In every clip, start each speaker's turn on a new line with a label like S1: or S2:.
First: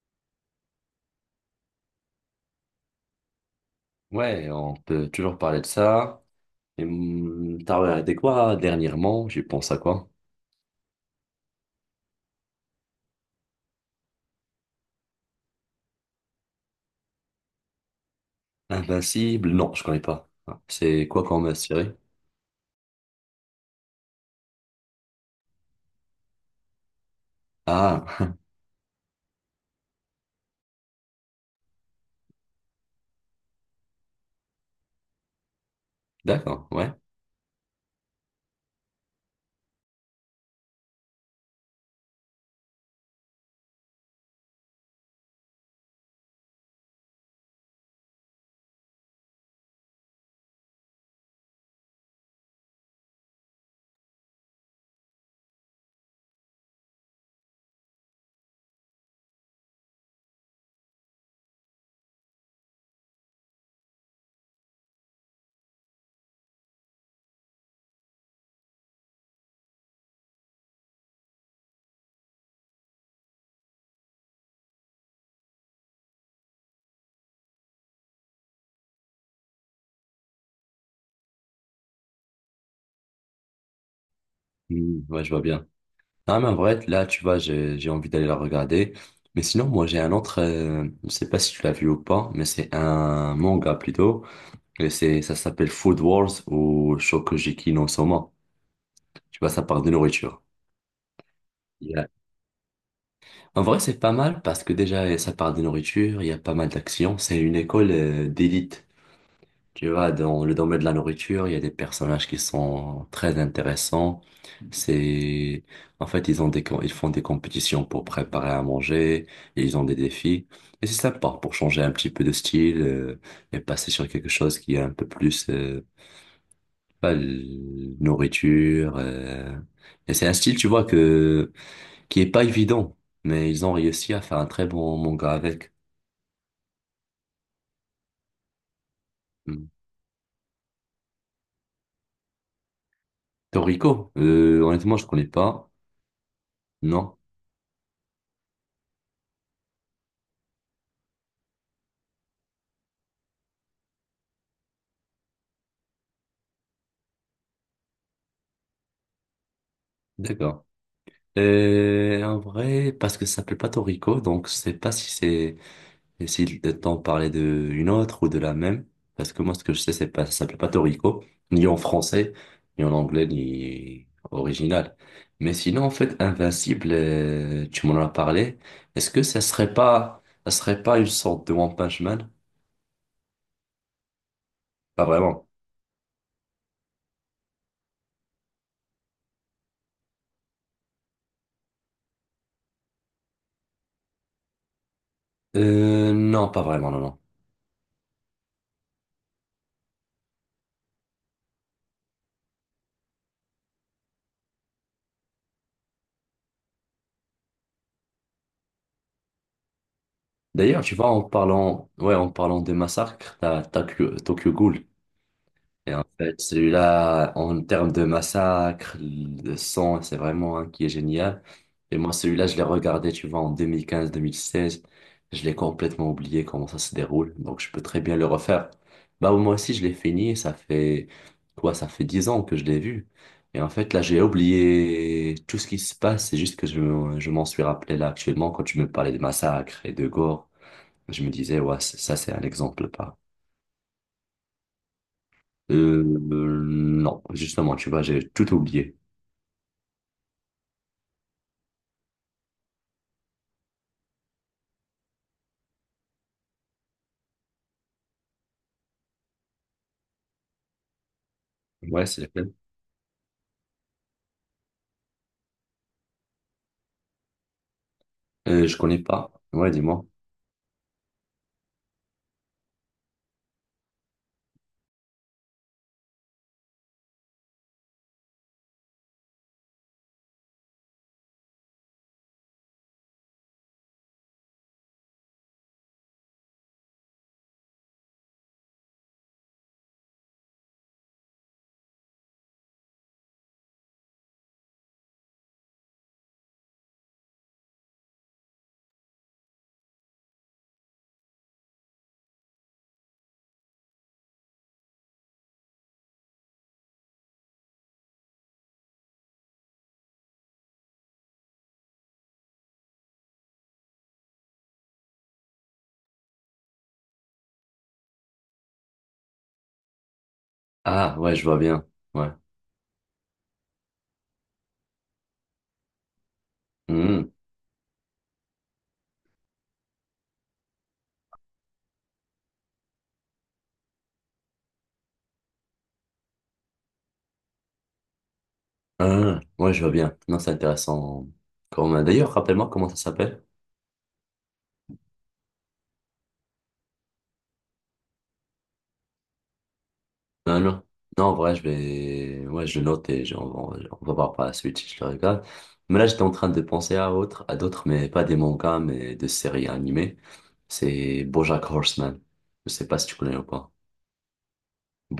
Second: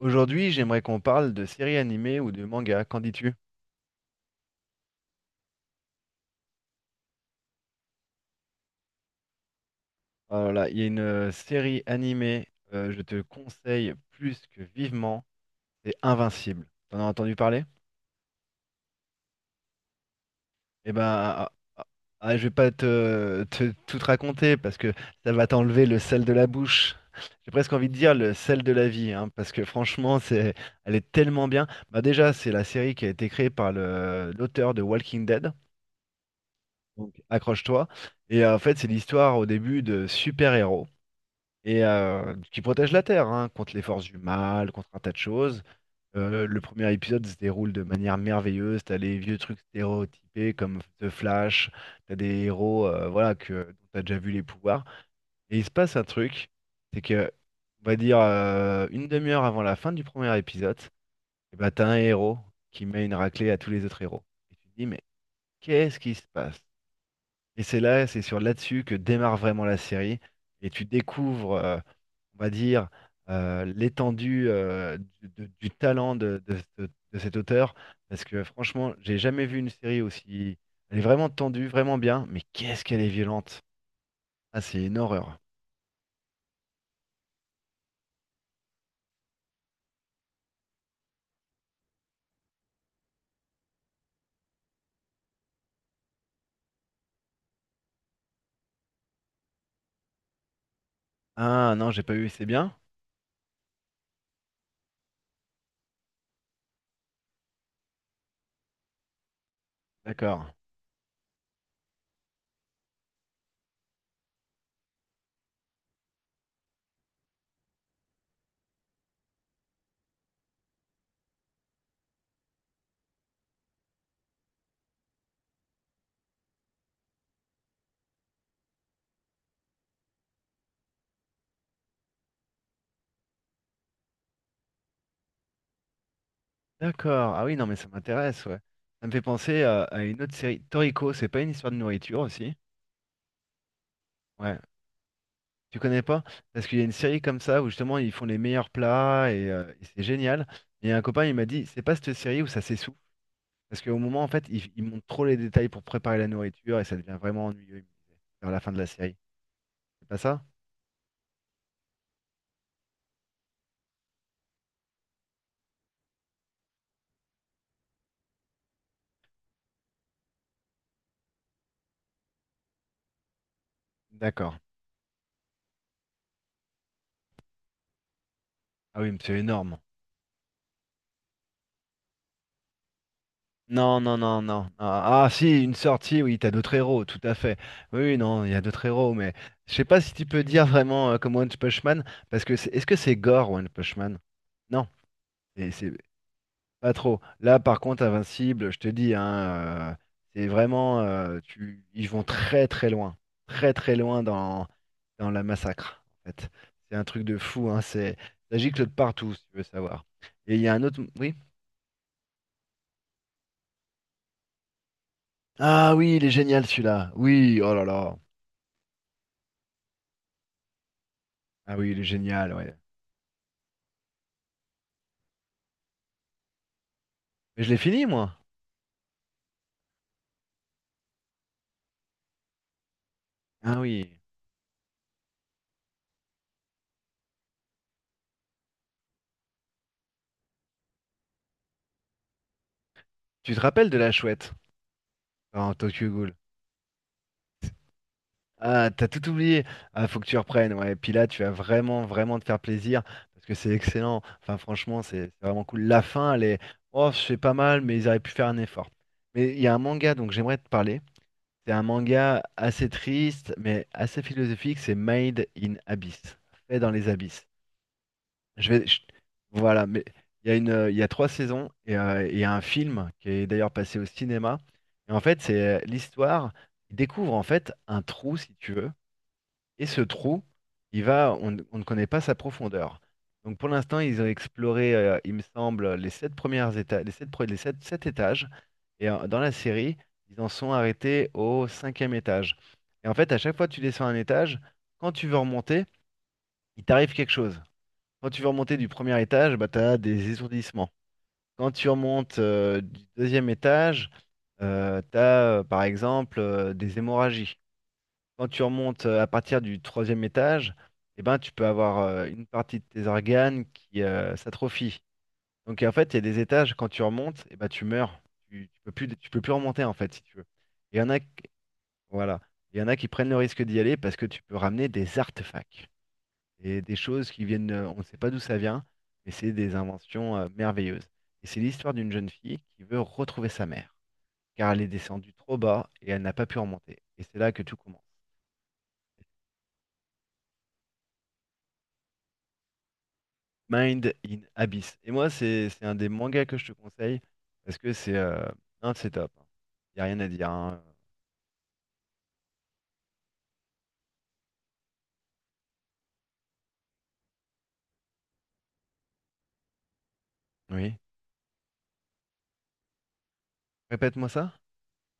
S1: Aujourd'hui, j'aimerais qu'on parle de séries animées ou de mangas. Qu'en dis-tu?
S2: Ouais, on peut toujours parler de ça. Et, t'as regardé quoi dernièrement? J'y pense à quoi?
S1: Oh là là, il y a une série animée, je te conseille plus que vivement, c'est Invincible. T'en as entendu parler?
S2: Invincible? Non, je connais pas. Ah,
S1: Eh ben,
S2: c'est quoi
S1: ah,
S2: comme
S1: ah, ah,
S2: série?
S1: ah, je vais pas tout te raconter parce que ça va t'enlever le sel de la bouche. J'ai presque envie de dire
S2: Ah,
S1: le sel de la vie, hein, parce que franchement, elle est tellement bien. Bah déjà, c'est la série qui a été créée par l'auteur de Walking Dead.
S2: d'accord, ouais.
S1: Donc accroche-toi. Et en fait, c'est l'histoire au début de super-héros. Et qui protège la Terre, hein, contre les forces du mal, contre un tas de choses. Le premier épisode se déroule de manière merveilleuse. T'as les vieux trucs stéréotypés comme The Flash, t'as des héros, voilà, dont t'as déjà vu les pouvoirs. Et il se passe un truc, c'est que, on va dire, une demi-heure avant la fin du premier épisode, et bah, t'as un héros qui met une raclée à tous les autres héros. Et tu te dis, mais qu'est-ce qui se passe? Et c'est sur là-dessus que démarre vraiment la série. Et tu découvres, on va dire, l'étendue, du talent de cet auteur. Parce que franchement, j'ai jamais vu une série aussi. Elle est vraiment tendue, vraiment bien. Mais qu'est-ce qu'elle est violente. Ah, c'est une
S2: Ouais, je
S1: horreur.
S2: vois bien. Ah, mais en vrai, là, tu vois, j'ai envie d'aller la regarder. Mais sinon, moi, j'ai un autre, je sais pas si tu l'as vu ou pas, mais c'est un manga plutôt. Et c'est, ça s'appelle Food Wars ou Shokugeki no Soma. Tu vois, ça parle de nourriture.
S1: Ah non, j'ai pas eu, c'est bien?
S2: En vrai, c'est pas mal parce que déjà, ça part de nourriture, il y a pas mal d'actions. C'est une école d'élite. Tu vois, dans
S1: D'accord.
S2: le domaine de la nourriture, il y a des personnages qui sont très intéressants. C'est, en fait, ils ont ils font des compétitions pour préparer à manger, et ils ont des défis. Et c'est sympa pour changer un petit peu de style, et passer sur quelque chose qui est un peu plus, pas nourriture. Et c'est un style, tu vois, que qui est pas évident, mais ils ont réussi à faire un très bon manga avec.
S1: D'accord. Ah oui, non, mais ça m'intéresse, ouais. Ça me fait penser
S2: Hmm.
S1: à une autre série. Toriko, c'est pas une histoire de nourriture aussi?
S2: Toriko,
S1: Ouais.
S2: honnêtement, je connais pas.
S1: Tu connais pas? Parce qu'il y a une
S2: Non,
S1: série comme ça où justement ils font les meilleurs plats et c'est génial. Et un copain il m'a dit, c'est pas cette série où ça s'essouffle. Parce qu'au moment en fait ils montrent trop les détails pour préparer la nourriture et ça devient vraiment ennuyeux, il me disait, vers la fin de la série. C'est pas ça?
S2: d'accord. Et en vrai, parce que ça s'appelle pas Toriko, donc je sais pas si c'est et si t'en parlais de une autre ou de la même, parce que moi ce que je sais c'est pas ça s'appelle pas Toriko, ni en français, ni en anglais, ni
S1: D'accord.
S2: original. Mais sinon en fait Invincible, tu m'en as parlé.
S1: Ah
S2: Est-ce
S1: oui, mais
S2: que
S1: c'est
S2: ça serait
S1: énorme.
S2: pas ça serait pas une sorte de One Punch Man?
S1: Non, non, non, non.
S2: Pas
S1: Ah, ah,
S2: vraiment.
S1: si, une sortie, oui, t'as d'autres héros, tout à fait. Oui, oui, non, il y a d'autres héros, mais je sais pas si tu peux dire vraiment, comme One Punch Man, parce que est-ce que c'est gore One Punch Man? Non. Et c'est-
S2: Non, pas vraiment,
S1: Pas
S2: non, non.
S1: trop. Là, par contre, Invincible, je te dis, hein, c'est vraiment, ils vont très très loin dans la massacre. En fait, c'est un truc de fou. Hein, ça gicle de partout, si tu veux savoir. Et il y a
S2: D'ailleurs,
S1: un
S2: tu
S1: autre,
S2: vois, en
S1: oui.
S2: parlant, ouais, en parlant des massacres, t'as Tokyo, Tokyo Ghoul.
S1: Ah
S2: Et en
S1: oui, il est
S2: fait,
S1: génial celui-là.
S2: celui-là,
S1: Oui,
S2: en
S1: oh là
S2: termes de
S1: là.
S2: massacre, de son, c'est vraiment un qui est génial.
S1: Ah oui,
S2: Et
S1: il est
S2: moi, celui-là,
S1: génial,
S2: je l'ai
S1: ouais.
S2: regardé, tu vois, en 2015-2016. Je l'ai complètement oublié comment ça se déroule. Donc,
S1: Mais je
S2: je
S1: l'ai
S2: peux très
S1: fini
S2: bien le
S1: moi.
S2: refaire. Bah, moi aussi, je l'ai fini. Et Ça fait, quoi, ça fait 10 ans que je l'ai vu. Et en
S1: Ah
S2: fait, là,
S1: oui.
S2: j'ai oublié tout ce qui se passe. C'est juste que je m'en suis rappelé là actuellement quand tu me parlais de massacre et de gore. Je me disais, ouais, ça, c'est un exemple
S1: Tu te rappelles de la chouette dans
S2: euh,
S1: Tokyo Ghoul?
S2: non, justement, tu vois, j'ai tout
S1: Ah,
S2: oublié.
S1: t'as tout oublié. Ah, faut que tu reprennes, ouais. Et puis là, tu vas vraiment, vraiment te faire plaisir parce que c'est excellent. Enfin, franchement, c'est vraiment cool. La fin, elle est, oh, c'est pas mal, mais ils auraient pu faire un effort. Mais il y a un manga, donc j'aimerais te parler. C'est un
S2: Ouais, c'est
S1: manga
S2: laquelle?
S1: assez triste, mais assez philosophique. C'est Made in Abyss, fait dans les abysses. Je
S2: Je
S1: vais,
S2: connais
S1: je-
S2: pas. Ouais,
S1: voilà. Mais
S2: dis-moi.
S1: il y a trois saisons et il y a un film qui est d'ailleurs passé au cinéma. Et en fait, c'est l'histoire. Ils découvrent en fait un trou, si tu veux. Et ce trou, il va, on ne connaît pas sa profondeur. Donc pour l'instant, ils ont exploré, il me semble, sept étages. Et dans la série, ils en sont arrêtés au cinquième étage. Et en fait, à chaque fois que tu descends un étage, quand tu veux remonter, il t'arrive quelque chose. Quand tu veux remonter du premier étage, bah, tu as des étourdissements. Quand tu remontes, du deuxième étage, tu as, par exemple, des hémorragies. Quand tu remontes, à partir du troisième étage, eh ben, tu peux avoir, une partie de tes organes qui, s'atrophie. Donc en fait, il y a des étages, quand tu remontes, eh ben, tu meurs. Tu peux plus remonter en fait, si tu veux. Il y en
S2: Ah,
S1: a, qui-
S2: ouais, je vois bien. Ouais.
S1: voilà. Il y en a qui prennent le risque d'y aller parce que tu peux ramener des artefacts. Et des
S2: Mmh.
S1: choses qui viennent, on ne sait pas d'où ça vient, mais c'est des inventions, merveilleuses. Et c'est l'histoire d'une jeune fille qui veut retrouver sa mère, car elle est descendue trop bas et elle n'a pas pu remonter. Et c'est là que tout commence.
S2: Ah, ouais, je vois bien. Non, c'est intéressant. D'ailleurs, rappelle-moi comment ça s'appelle.
S1: Mind in Abyss. Et moi, c'est un des mangas que je te conseille parce que c'est non, c'est top. Il y a rien à dire.
S2: Non,
S1: Hein.
S2: non. Non, en vrai, je vais... Ouais, je note et on va voir par la suite si je le regarde. Mais là, j'étais en train de penser à autre, à d'autres, mais pas des mangas, mais de séries animées.
S1: Oui.
S2: C'est BoJack Horseman. Je sais pas si tu connais ou pas.
S1: Répète-moi ça.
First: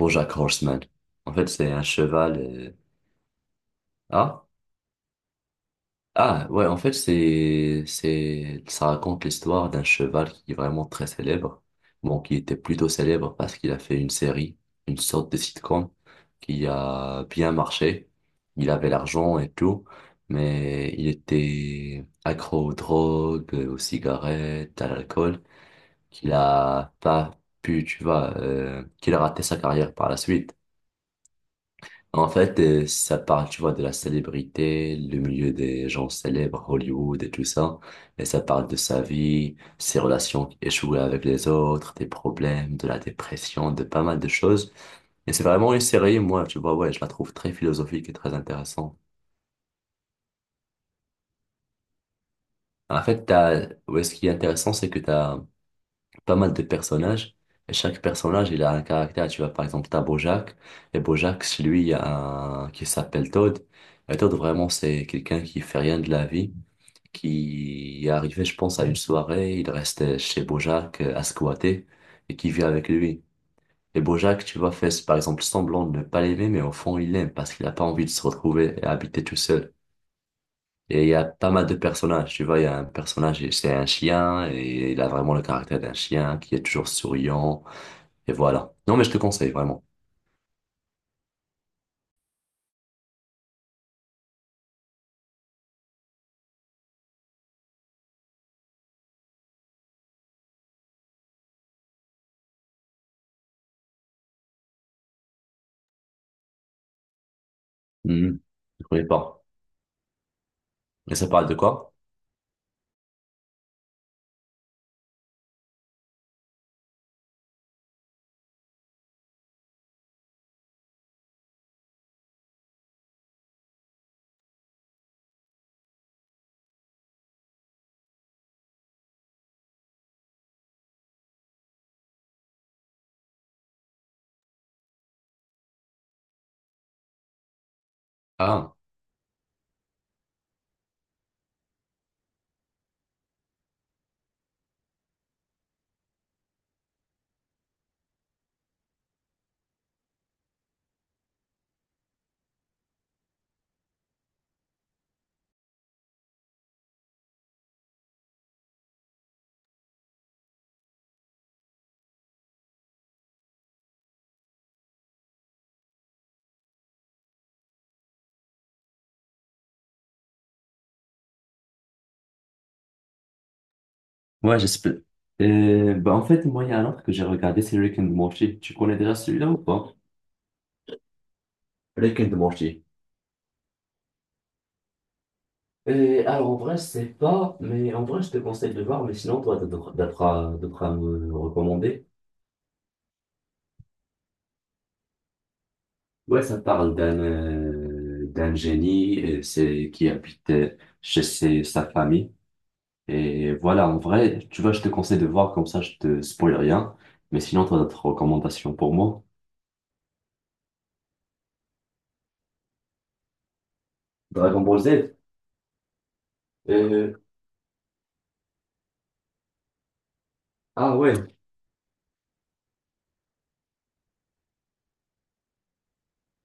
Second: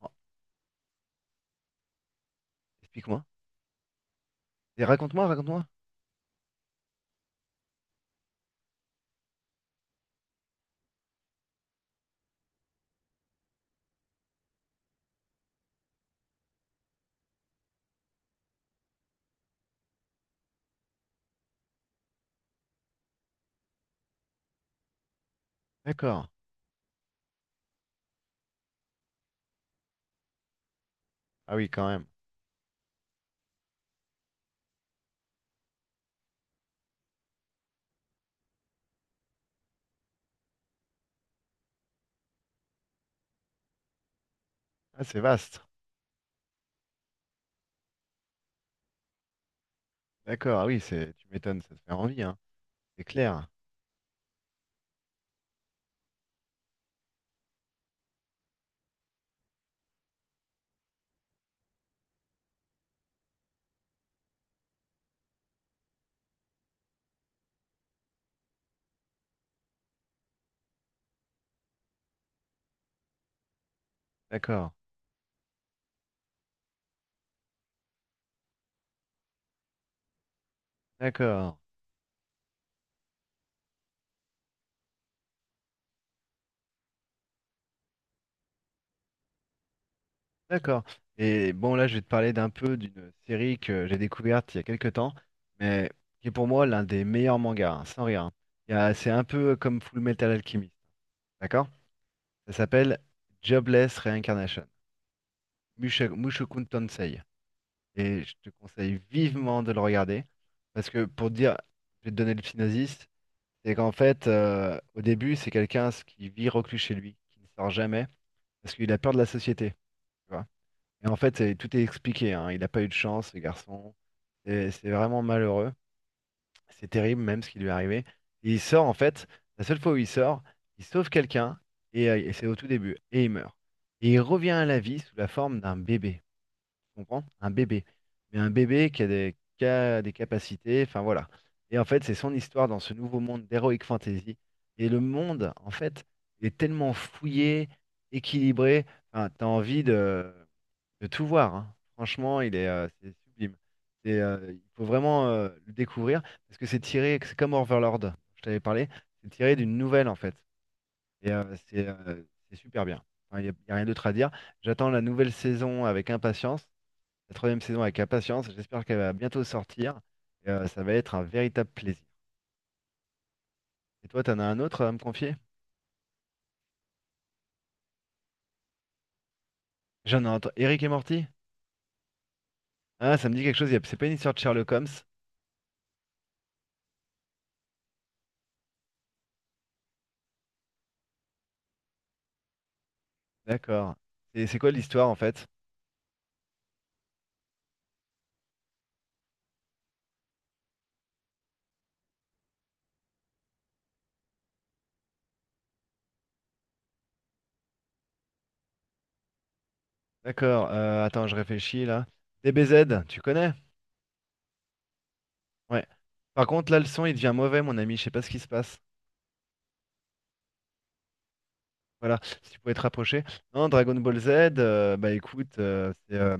S1: Oh,
S2: Horseman. En fait, c'est un cheval.
S1: explique-moi.
S2: Ah,
S1: Et raconte-moi, raconte-moi.
S2: ah, ouais, en fait, ça raconte l'histoire d'un cheval qui est vraiment très célèbre. Bon, qui était plutôt célèbre parce qu'il a fait une série, une sorte de sitcom qui a bien marché. Il avait l'argent et tout, mais il était accro aux drogues, aux cigarettes, à l'alcool,
S1: D'accord.
S2: qu'il a pas pu, tu vois, qu'il a raté sa carrière par la suite.
S1: Ah oui, quand même.
S2: En fait, ça parle, tu vois, de la célébrité, le milieu des gens célèbres, Hollywood et tout ça. Et ça parle de sa vie, ses relations échouées avec les autres, des problèmes, de la dépression, de pas mal de choses.
S1: Ah, c'est
S2: Et c'est
S1: vaste.
S2: vraiment une série, moi, tu vois, ouais, je la trouve très philosophique et très intéressante.
S1: D'accord. Ah oui, c'est tu m'étonnes, ça te fait envie, hein.
S2: En
S1: C'est
S2: fait,
S1: clair.
S2: t'as, ouais, ce qui est intéressant, c'est que t'as pas mal de personnages. Et chaque personnage, il a un caractère. Tu vois, par exemple, t'as Bojack. Et Bojack, chez lui, il y a un qui s'appelle Todd. Et Todd, vraiment, c'est quelqu'un qui fait rien de la vie. Qui est arrivé, je pense, à une soirée. Il restait chez Bojack à squatter et qui vit avec lui. Et Bojack, tu
S1: D'accord.
S2: vois, fait par exemple semblant de ne pas l'aimer, mais au fond, il l'aime parce qu'il n'a pas envie de se retrouver et habiter tout seul. Et il y a pas
S1: D'accord.
S2: mal de personnages, tu vois, il y a un personnage, et c'est un chien, et il a vraiment le caractère d'un chien qui est toujours souriant, et voilà. Non, mais je te conseille, vraiment.
S1: D'accord. Et bon, là, je vais te parler d'un peu d'une série que j'ai découverte il y a quelques temps, mais qui est pour moi l'un des meilleurs mangas, hein, sans rien. C'est un peu comme Full Metal Alchemist. D'accord? Ça s'appelle Jobless Reincarnation, Mushoku Tensei. Et je
S2: Mhm.
S1: te
S2: Je
S1: conseille
S2: connais pas.
S1: vivement de le regarder. Parce que
S2: Mais ça
S1: pour te
S2: parle de
S1: dire,
S2: quoi?
S1: je vais te donner le synopsis, c'est qu'en fait, au début, c'est quelqu'un qui vit reclus chez lui, qui ne sort jamais, parce qu'il a peur de la société. Tu vois. Et en fait, tout est expliqué, hein. Il n'a pas eu de chance, ce garçon. Et c'est vraiment malheureux. C'est terrible même ce qui lui est arrivé. Et il sort en fait, la seule fois où il sort, il sauve quelqu'un, et c'est au tout début, et il meurt. Et il revient à la vie sous la forme d'un bébé. Tu comprends? Un bébé. Mais un
S2: Ah.
S1: bébé qui a des capacités, enfin voilà. Et en fait, c'est son histoire dans ce nouveau monde d'heroic fantasy. Et le monde, en fait, il est tellement fouillé, équilibré, enfin, t'as envie de tout voir, hein. Franchement, c'est sublime. Il faut vraiment, le découvrir parce que c'est comme Overlord, je t'avais parlé, c'est tiré d'une nouvelle en fait. Et euh, c'est euh, c'est super bien. Enfin, il y a rien d'autre à dire. J'attends la nouvelle saison avec impatience, la troisième saison avec impatience. J'espère qu'elle va bientôt sortir. Et ça va être un véritable plaisir. Et toi, t'en as
S2: Ouais,
S1: un autre
S2: j'espère.
S1: à me confier?
S2: Bah, en fait, moi, il y a un autre que j'ai regardé, c'est Rick and Morty. Tu connais déjà celui-là ou pas?
S1: J'en ai entendu. Eric et Morty?
S2: Rick and Morty.
S1: Ah, ça me dit quelque chose. C'est pas une histoire de Sherlock Holmes?
S2: Alors, en vrai, je sais pas, mais en vrai, je te conseille de le voir, mais sinon, toi, tu devras me le recommander.
S1: D'accord. Et c'est quoi l'histoire en fait?
S2: Ouais, ça parle d'un d'un génie qui habite chez sa famille. Et voilà, en vrai, tu vois, je te conseille de voir, comme ça, je te spoil rien. Mais sinon, toi, d'autres recommandations pour moi?
S1: D'accord, attends, je réfléchis là. DBZ, tu connais?
S2: Dragon Ball Z.
S1: Ouais. Par contre, là, le son,
S2: Euh,
S1: il devient mauvais, mon ami. Je sais pas ce qui se passe.
S2: ah ouais,
S1: Voilà, si tu pouvais te rapprocher. Non, Dragon Ball Z, bah écoute, euh, c'est euh,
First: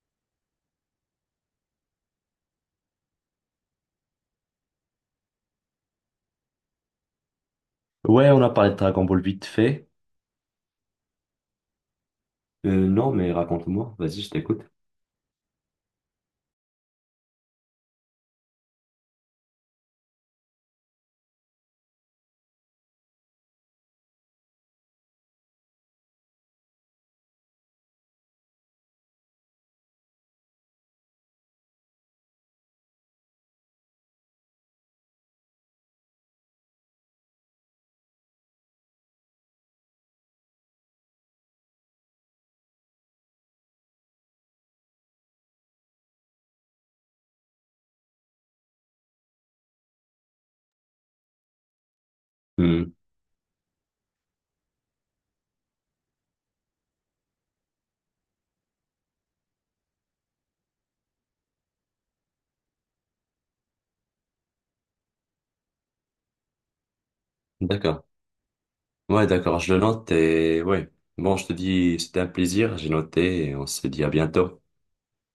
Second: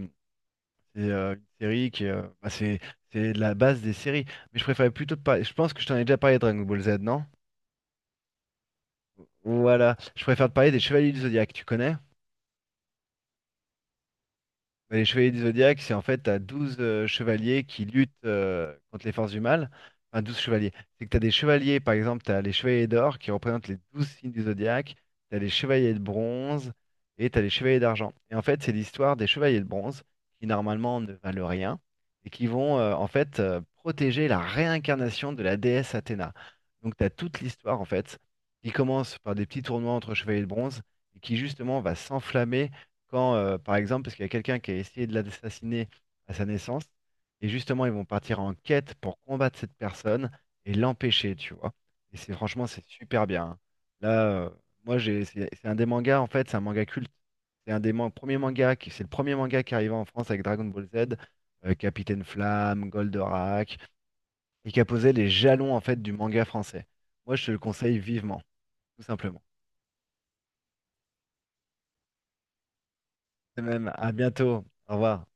S1: c'est, euh, une série qui bah, c'est de la base des séries. Mais je préférais plutôt te parler. Je pense que je t'en ai déjà parlé de Dragon Ball Z, non?
S2: Ouais, on a parlé de Dragon Ball vite fait.
S1: Voilà, je préfère te parler des Chevaliers du Zodiaque, tu connais?
S2: Non, mais raconte-moi. Vas-y, je t'écoute.
S1: Bah, les chevaliers du zodiaque, c'est en fait, t'as 12 chevaliers qui luttent, contre les forces du mal. Enfin, 12 chevaliers. C'est que t'as des chevaliers, par exemple, t'as les chevaliers d'or qui représentent les 12 signes du zodiaque, t'as les chevaliers de bronze et t'as les chevaliers d'argent. Et en fait, c'est l'histoire des chevaliers de bronze qui, normalement, ne valent rien et qui vont, en fait, protéger la réincarnation de la déesse Athéna. Donc, t'as toute l'histoire, en fait, qui commence par des petits tournois entre chevaliers de bronze et qui, justement, va s'enflammer quand, par exemple, parce qu'il y a quelqu'un qui a essayé de l'assassiner à sa naissance, et justement, ils vont partir en quête pour combattre cette personne et l'empêcher, tu vois. Et c'est franchement, c'est
S2: Hmm,
S1: super bien. Hein. Là, euh, moi, c'est un des mangas, en fait, c'est un manga culte. C'est un des premiers mangas c'est le premier manga qui arrivait en France avec Dragon Ball Z, Capitaine Flamme, Goldorak, et qui a posé les jalons, en fait, du manga français. Moi, je te le conseille
S2: d'accord.
S1: vivement, tout
S2: Ouais,
S1: simplement.
S2: d'accord, je le note et ouais. Bon, je te dis, c'était un plaisir, j'ai noté et
S1: De
S2: on se
S1: même,
S2: dit à
S1: à
S2: bientôt.
S1: bientôt. Au revoir.